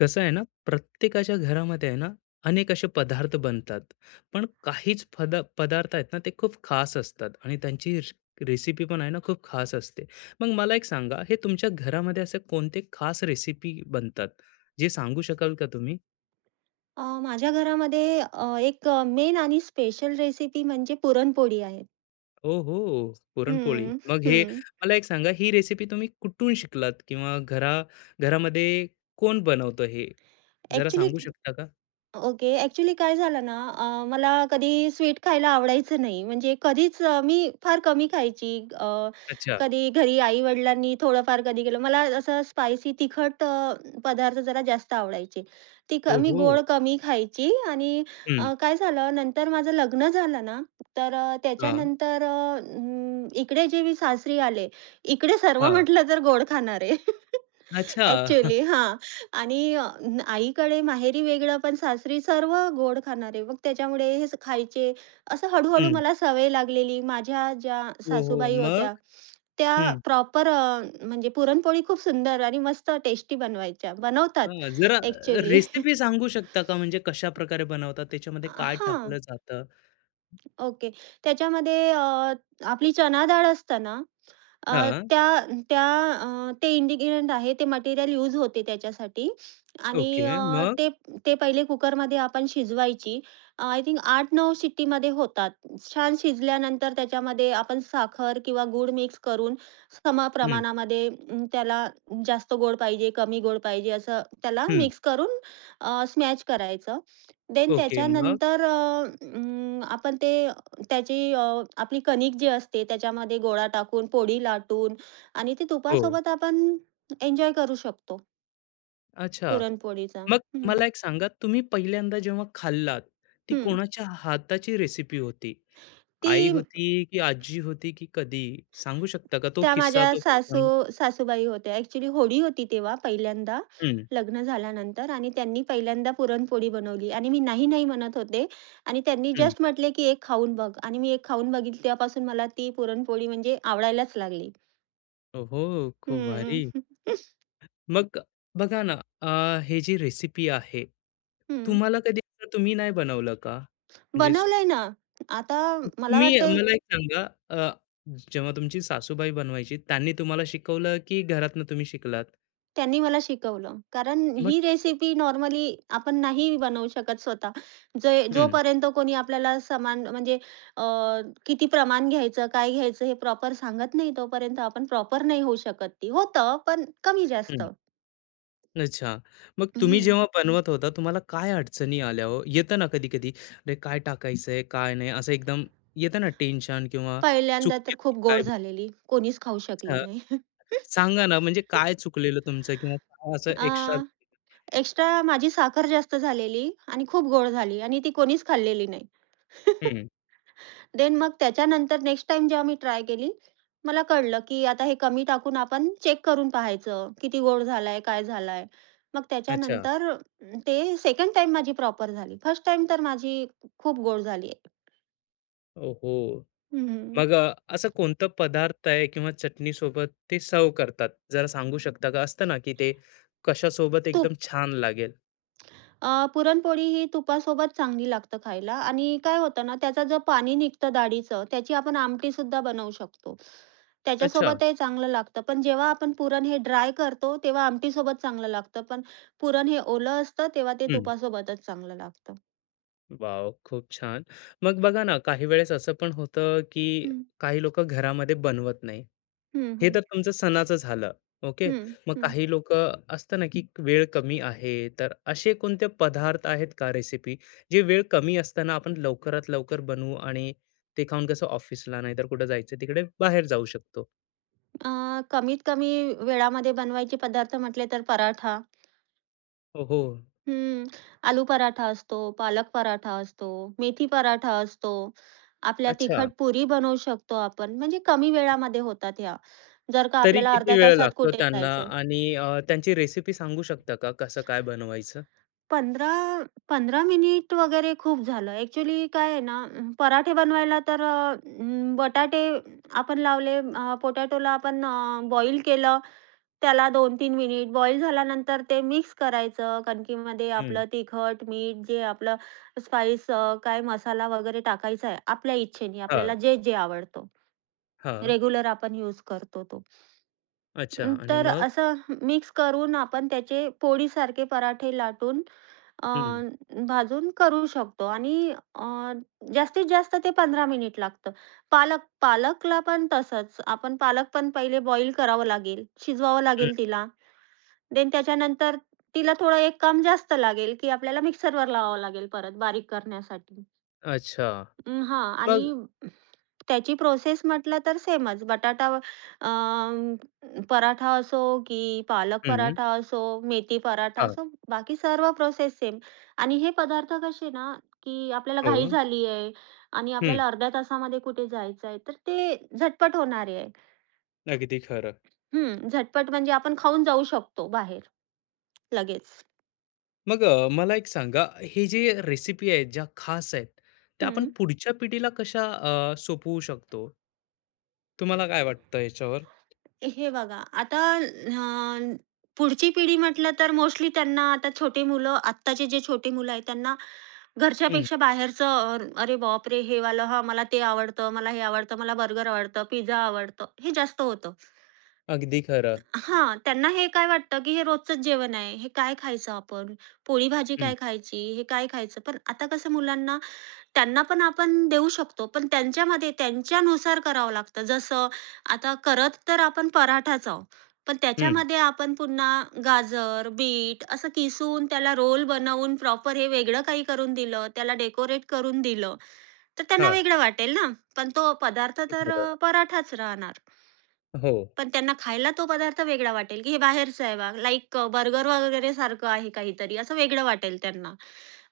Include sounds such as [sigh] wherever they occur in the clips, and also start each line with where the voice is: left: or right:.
left: कसं आहे ना, प्रत्येकाच्या घरामध्ये आहे ना, अनेक असे पदार्थ बनतात. पण काहीच पदार्थ आहेत ना, ते खूप खास असतात आणि त्यांची रेसिपी पण आहे ना, खूप खास असते. मग मला एक सांगा, हे तुमच्या घरामध्ये असे कोणते खास रेसिपी बनतात, जे सांगू शकाल का तुम्ही?
right: माझ्या घरामध्ये एक मेन आणि स्पेशल रेसिपी म्हणजे पुरणपोळी आहे.
left: ओहो! पुरणपोळी.
right: हं,
left: मग हे
right: हं.
left: मला एक सांगा, ही रेसिपी तुम्ही कुठून शिकलात किंवा घरामध्ये कोण बनवतं हे? जरा
right: ॲक्चुअली
left: सांगू शकता का?
right: ओके. ॲक्चुअली काय झालं ना, मला कधी स्वीट खायला आवडायचं नाही. म्हणजे कधीच मी फार कमी खायची. अ,
left: अच्छा.
right: कधी घरी आई-वडिलांनी थोडंफार कधी केलं. मला असं स्पायसी तिखट पदार्थ जरा जास्त आवडायचे. मी
left: ओहो!
right: गोड कमी खायची आणि
left: हं.
right: काय झालं नंतर माझं लग्न झालं ना, तर
left: हां,
right: त्याच्यानंतर इकडे जे मी सासरी आले, इकडे सर्व
left: हां.
right: म्हटलं तर गोड खाणारे. [laughs]
left: अच्छा.
right: ॲक्चुअली
left: [laughs]
right: हां. आणि आईकडे माहेरी वेगळं, पण सासरी सर्व गोड खाणारे. मग त्याच्यामुळे खायचे. असं हळू-हळू
left: हं.
right: मला सवय लागलेली. माझ्या ज्या
left: हो, हो.
right: सासूबाई
left: मग?
right: होत्या, त्या
left: हं.
right: प्रॉपर म्हणजे पुरणपोळी खूप सुंदर आणि मस्त टेस्टी बनवायच्या. बनवतात
left: जरा
right: ॲक्चुअली.
left: रेसिपी सांगू शकता का? म्हणजे कशा प्रकारे बनवतात? त्याच्यामध्ये काय टाकलं
right: हां. [laughs]
left: जातं?
right: ओके. त्याच्यामध्ये आपली चणा डाळ असते. अ,
left: हां.
right: त्या त्या अ, ते इन्ग्रीडियंट आहे, ते मटेरियल यूज होते त्याच्यासाठी आणि
left: ओके.
right: अ,
left: मग?
right: ते ते पहिले कुकरमध्ये आपण शिजवायची. आय थिंक 8-9 शिट्टीमध्ये होतात. छान शिजल्यानंतर त्याच्यामध्ये आपण साखर किंवा गूळ मिक्स करून
left: हं,
right: समप्रमाणामध्ये, त्याला जास्त गोड पाहिजे, कमी गोड पाहिजे असं त्याला
left: हं.
right: मिक्स करून स्मॅश करायचं. Then
left: okay. मग?
right: त्याच्यानंतर आपण ते, त्याची अ, आपली कणिक जी असते त्याच्यामध्ये गोळा टाकून, पोळी लाटून आणि ती
left: हो.
right: तुपासोबत आपण एन्जॉय करू शकतो
left: अच्छा.
right: पुरणपोळीचा.
left: मग
right: हं,
left: मला एक सांगा, तुम्ही पहिल्यांदा जेव्हा खाल्लात, ती
right: हं.
left: कोणाच्या हाताची रेसिपी होती?
right: ती
left: आई होती की आजी होती की कधी? सांगू शकता का तो
right: त्या
left: किस्सा,
right: माझ्या
left: तो
right: सासू
left: प्रसंग?
right: सासूबाई होत्या. ॲक्चुअली होळी होती तेव्हा पहिल्यांदा,
left: हं,
right: लग्न झाल्यानंतर आणि त्यांनी पहिल्यांदा पुरणपोळी बनवली आणि मी नाही, नाही म्हणत होते आणि त्यांनी
left: हं.
right: जस्ट म्हटले, की "एक खाऊन बघ" आणि मी एक खाऊन बघितली. तेव्हापासून मला ती पुरणपोळी म्हणजे आवडायलाच लागली.
left: ओहो! खूप
right: हं.
left: भारी.
right: [laughs]
left: मग बघा ना, हे जी रेसिपी आहे,
right: हं.
left: तुम्हाला कधी असं तुम्ही नाही बनवलं का? म्हणजे
right: बनवलंय ना. आता मला
left: तुम्ही
right: वाटतंय
left: मला एक सांगा, जेव्हा तुमची सासूबाई बनवायची, त्यांनी तुम्हाला शिकवलं की घरातनं तुम्ही शिकलात?
right: त्यांनी मला शिकवलं. कारण
left: मग
right: ही रेसिपी नॉर्मली आपण नाही बनवू शकत स्वतः. जे
left: हं,
right: जोपर्यंत कोणी आपल्याला समान म्हणजे अ, किती प्रमाण घ्यायचं, काय घ्यायचं हे प्रॉपर सांगत नाही, तोपर्यंत आपण प्रॉपर नाही होऊ शकत ती. होतं, पण कमी जास्त.
left: हं. अच्छा. मग तुम्ही
right: हं.
left: जेव्हा बनवत होता, तुम्हाला काय अडचणी आल्या हो? येतं ना कधी-कधी, "अरे, काय टाकायचंय, काय नाही?" असं एकदम येतं ना टेन्शन किंवा
right: पहिल्यांदा
left: चुकली
right: तर खूप गोड
left: काय?
right: झालेली. कोणीच खाऊ शकले
left: अं,
right: नाही.
left: सांगा ना, म्हणजे
right: [laughs]
left: काय चुकलेलं तुमचं किंवा काय असं एक्स्ट्रा?
right: एक्स्ट्रा माझी साखर जास्त झालेली आणि खूप गोड झाली आणि ती कोणीच खाल्लेली नाही. देन मग त्याच्यानंतर नेक्स्ट टाइम जेव्हा मी ट्राय केली, मला कळलं, की आता हे कमी टाकून आपण चेक करून पाहायचं, किती गोड झालाय, काय झालाय? मग
left: अच्छा.
right: त्याच्यानंतर ते सेकंड टाईम माझी प्रॉपर झाली. फर्स्ट टाईम तर माझी खूप गोड झाली.
left: ओहो!
right: हं,
left: मग असं कोणतं पदार्थ आहे किंवा चटणीसोबत ते सर्व्ह करतात? जरा सांगू शकता का? असतं ना, की ते कशासोबत
right: तूप.
left: एकदम छान लागेल?
right: पुरणपोळी ही तुपासोबत चांगली लागतं खायला आणि काय होतं ना, त्याचं जे पाणी निघतं डाळीचं, त्याची आपण आमटीसुद्धा बनवू शकतो.
left: अच्छा.
right: त्याच्यासोबतही चांगलं लागतं. पण जेव्हा आपण पुरण हे ड्राय करतो, तेव्हा आमटीसोबत चांगलं लागतं. पण पुरण हे ओलं असतं, तेव्हा ते
left: हं.
right: तुपासोबतच चांगलं लागतं.
left: वॉव! खूप छान. मग बघा ना, काही वेळेस असं पण होतं, की
right: हं.
left: काही लोकं घरामध्ये बनवत नाही.
right: हं,
left: हे
right: हं.
left: तर तुमचं सणाचं झालं, ओके.
right: हं,
left: मग
right: हं.
left: काही लोकं असतं ना, की वेळ कमी आहे, तर असे कोणते पदार्थ आहेत का रेसिपी, जे वेळ कमी असताना आपण लवकरात लवकर बनवू आणि ते खाऊन कसं ऑफिसला नाहीतर कुठं जायचं तिकडे बाहेर जाऊ शकतो?
right: कमीत कमी वेळामध्ये बनवायचे पदार्थ म्हटले तर पराठा.
left: ओहो!
right: हं. आलू पराठा असतो, पालक पराठा असतो, मेथी पराठा असतो. आपल्या
left: अच्छा.
right: तिखट पुरी बनवू शकतो आपण. म्हणजे कमी वेळामध्ये होतात ह्या. जर का
left: तरी
right: आपल्याला
left: किती
right: अर्ध्या
left: वेळ
right: तासात
left: लागतो
right: कुठे
left: त्यांना
right: जायचंय.
left: आणि त्यांची रेसिपी सांगू शकता का, कसं काय बनवायचं?
right: 15-15 मिनिट वगैरे खूप झालं. ॲक्चुअली काय आहे ना, पराठे बनवायला तर बटाटे आपण लावले, पोटॅटोला आपण बॉईल केलं, त्याला 2 तीन मिनिट बॉईल झाल्यानंतर ते मिक्स करायचं. कणकीमध्ये
left: हं.
right: आपलं तिखट, मीठ जे आपलं स्पाइस, काय मसाला वगैरे टाकायचा आहे, आपल्या इच्छेने
left: हां,
right: आपल्याला जे-जे आवडतो.
left: हां.
right: रेग्युलर आपण यूज करतो तो.
left: अच्छा आणि
right: तर
left: मग?
right: असं मिक्स करून आपण त्याचे पोळीसारखे पराठे लाटून अ,
left: हं,
right: भाजून करू शकतो आणि अ, जास्तीत जास्त ते 15 मिनिट लागतं. पालकला पण तसंच. आपण पालक पण पहिले बॉईल करावं लागेल, शिजवावं
left: हं.
right: लागेल तिला. देन त्याच्यानंतर तिला थोडं एक काम जास्त लागेल, की आपल्याला मिक्सरवर लावावं लागेल परत बारीक करण्यासाठी.
left: अच्छा.
right: हां आणि
left: मग
right: त्याची प्रोसेस म्हटलं तर सेमच. बटाटा अ, पराठा असो, की पालक
left: हं.
right: पराठा असो, मेथी पराठा
left: हां.
right: असो, बाकी सर्व प्रोसेस सेम. आणि हे पदार्थ कसे ना, की आपल्याला घाई
left: हो.
right: झाली आहे आणि
left: हं.
right: आपल्याला अर्ध्या तासामध्ये कुठे जायचं आहे, तर ते झटपट होणारे आहे.
left: अगदी खरं.
right: हं, झटपट म्हणजे आपण खाऊन जाऊ शकतो बाहेर लगेच.
left: मग मला एक सांगा, हे जे रेसिपी आहेत, ज्या खास आहेत, त्या आपण
right: हं.
left: पुढच्या पिढीला कशा सोपवू शकतो? तुम्हाला काय वाटतं याच्यावर?
right: हे बघा, आता पुढची पिढी म्हटलं तर मोस्टली त्यांना, आता छोटे मुलं, आत्ताचे जे छोटे मुलं आहेत त्यांना
left: हं.
right: घरच्यापेक्षा बाहेरचं "अरे बापरे! हे वालं हां, मला ते आवडतं, मला हे आवडतं, मला बर्गर आवडतं, पिझ्झा आवडतं." हे जास्त होतं.
left: अगदी खरं.
right: हां, त्यांना हे काय वाटतं, की हे रोजचंच जेवण आहे. हे काय खायचं आपण? पोळी भाजी
left: हं,
right: काय खायची? हे काय खायचं? पण आता कसं मुलांना त्यांना पण आपण देऊ शकतो. पण त्यांच्यामध्ये त्यांच्यानुसार करावं लागतं. जसं आता करत तर आपण पराठाच आहोत. पण
left: हं.
right: त्याच्यामध्ये आपण पुन्हा गाजर, बीट असं किसून त्याला रोल बनवून प्रॉपर हे वेगळं काही करून दिलं, त्याला डेकोरेट करून दिलं, तर त्यांना
left: हां.
right: वेगळं वाटेल ना. पण तो पदार्थ
left: अगदी
right: तर
left: खरं.
right: पराठाच राहणार.
left: हो.
right: पण त्यांना खायला तो पदार्थ वेगळा वाटेल, की हे बाहेरचं आहे बा लाइक बर्गर वगैरे सारखं आहे काहीतरी, असं वेगळं वाटेल त्यांना.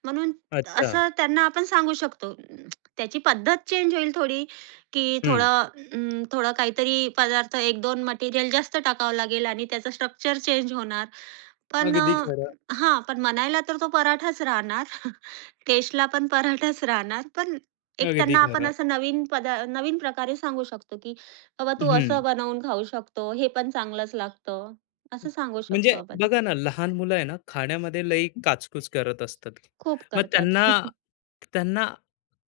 right: म्हणून
left: अच्छा.
right: असं त्यांना आपण सांगू शकतो. त्याची पद्धत चेंज होईल थोडी, की
left: हं.
right: थोडं थोडं काहीतरी पदार्थ 1-2 मटेरियल जास्त टाकावं लागेल आणि त्याचं स्ट्रक्चर चेंज होणार. पण
left: अगदी खरं,
right: हां, पण म्हणायला तर तो पराठाच राहणार. [laughs] टेस्टला पण पराठाच राहणार. पण एक
left: अगदी
right: त्यांना आपण
left: खरं.
right: असं नवीन प्रकारे सांगू शकतो, की "बाबा, तू
left: हं.
right: असं बनवून खाऊ शकतो. हे पण चांगलंच लागतं." असं सांगू
left: म्हणजे
right: शकतो आपण.
left: बघा ना, लहान मुलं आहे ना, खाण्यामध्ये लई काचकूच करत असतात.
right: खूप
left: मग
right: करतात.
left: त्यांना
right: [laughs]
left: त्यांना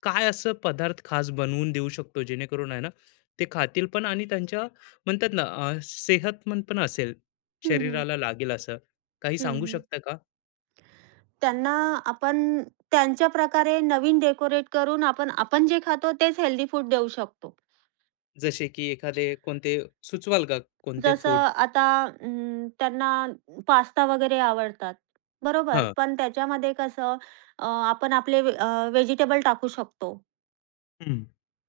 left: काय असं पदार्थ खास बनवून देऊ शकतो, जेणेकरून आहे ना, ते खातील पण आणि त्यांच्या म्हणतात ना, सेहतमंद पण असेल,
right: हं, हं.
left: शरीराला लागेल असं. काही
right: हं,
left: सांगू
right: हं.
left: शकता का?
right: त्यांना आपण त्यांच्या प्रकारे नवीन डेकोरेट करून, आपण आपण जे खातो तेच हेल्दी फूड देऊ शकतो.
left: जसे की एखादे कोणते सुचवाल का कोणते
right: जसं
left: फूड?
right: आता, त्यांना पास्ता वगैरे आवडतात, बरोबर.
left: हां,
right: पण त्याच्यामध्ये कसं आपण आपले व्हेजिटेबल टाकू शकतो.
left: हं.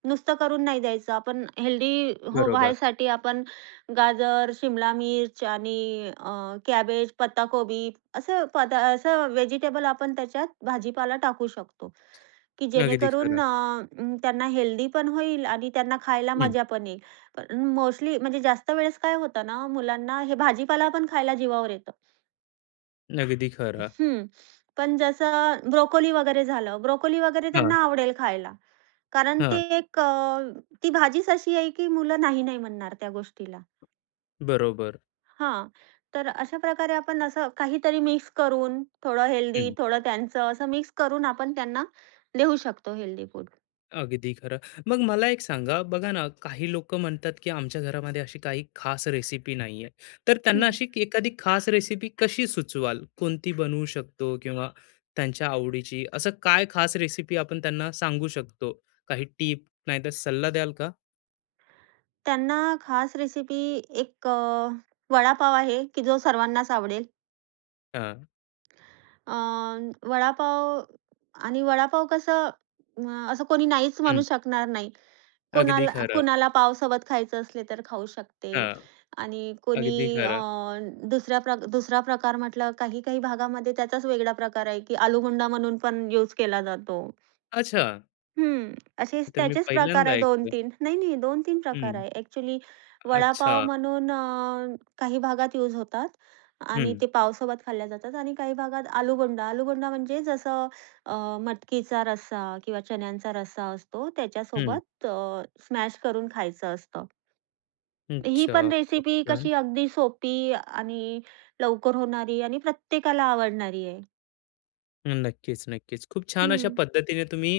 right: नुसतं करून नाही द्यायचं. आपण हेल्दी हो
left: बरोबर.
right: व्हायसाठी आपण गाजर, शिमला मिर्च आणि कॅबेज, पत्ताकोबी असं पदा असं व्हेजिटेबल आपण त्याच्यात भाजीपाला टाकू शकतो, की
left: अगदी
right: जेणेकरून
left: खरं.
right: त्यांना हेल्दी पण होईल आणि त्यांना खायला
left: हं,
right: मजा पण येईल. पण मोस्टली म्हणजे जास्त वेळेस काय होतं ना, मुलांना हे भाजीपाला पण खायला जीवावर येतं.
left: अगदी खरं.
right: हं. पण जसं ब्रोकोली वगैरे झालं, ब्रोकोली वगैरे
left: हां,
right: त्यांना आवडेल खायला. कारण ते
left: हां,
right: एक ती भाजीच अशी आहे, की मुलं नाही, नाही म्हणणार त्या गोष्टीला.
left: बरोबर.
right: हां, तर अशा प्रकारे आपण असं काहीतरी मिक्स करून, थोडं हेल्दी, थोडं त्यांचं, असं मिक्स करून आपण त्यांना देऊ शकतो हेल्दी फूड.
left: अगदी खरं. मग मला एक सांगा, बघा ना, काही लोकं म्हणतात, की आमच्या घरामध्ये अशी काही खास रेसिपी नाहीये. तर त्यांना
right: हं.
left: अशी एखादी खास रेसिपी कशी सुचवाल? कोणती बनवू शकतो किंवा त्यांच्या आवडीची? असं काय खास रेसिपी आपण त्यांना सांगू शकतो? काही टिप नाहीतर सल्ला द्याल का?
right: त्यांना खास रेसिपी एक वडापाव आहे, की जो सर्वांनाच आवडेल.
left: हां.
right: अ, वडापाव आणि वडापाव कसं, असं कोणी नाहीच म्हणू
left: हं,
right: शकणार नाही.
left: अगदी
right: कोणाला
left: खरं.
right: कोणाला पावसोबत खायचं असले तर खाऊ शकते
left: हां,
right: आणि कोणी
left: अगदी खरं.
right: दुसऱ्या प्र दुसरा प्रकार म्हटलं, काही-काही भागामध्ये त्याचाच वेगळा प्रकार आहे, की आलूगुंडा म्हणून पण यूज केला जातो.
left: अच्छा,
right: हं,
left: हे
right: असेच
left: तर मी
right: त्याचेच प्रकार
left: पहिल्यांदा
right: आहे.
left: ऐकतोय.
right: 2-3 नाही, नाही 2-3 प्रकार
left: हं,
right: आहे. ॲक्चुअली
left: अच्छा.
right: वडापाव म्हणून काही भागात यूज होतात आणि
left: हं,
right: ते पावसोबत खाल्ल्या जातात आणि काही भागात आलूबोंडा. आलूबोंडा म्हणजे जसं अ, मटकीचा रस्सा किंवा चण्यांचा रस्सा असतो,
left: हं.
right: त्याच्यासोबत स्मॅश करून खायचं असतं. ही
left: अच्छा.
right: पण
left: खूप
right: रेसिपी
left: छान.
right: कशी अगदी सोपी आणि लवकर होणारी आणि प्रत्येकाला आवडणारी आहे.
left: नक्कीच, नक्कीच. खूप छान अशा
right: हं,
left: पद्धतीने तुम्ही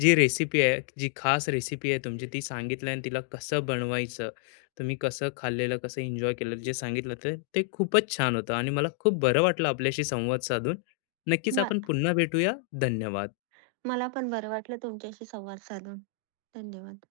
left: जी रेसिपी आहे, जी खास रेसिपी आहे तुमची ती सांगितली आणि तिला कसं बनवायचं, तुम्ही कसं खाल्लेलं, कसं एन्जॉय केलं जे सांगितलं ते ते खूपच छान होतं आणि मला खूप बरं वाटलं आपल्याशी संवाद साधून. नक्कीच
right: म
left: आपण पुन्हा भेटूया. धन्यवाद.
right: मला पण बरं वाटलं तुमच्याशी संवाद साधून. धन्यवाद.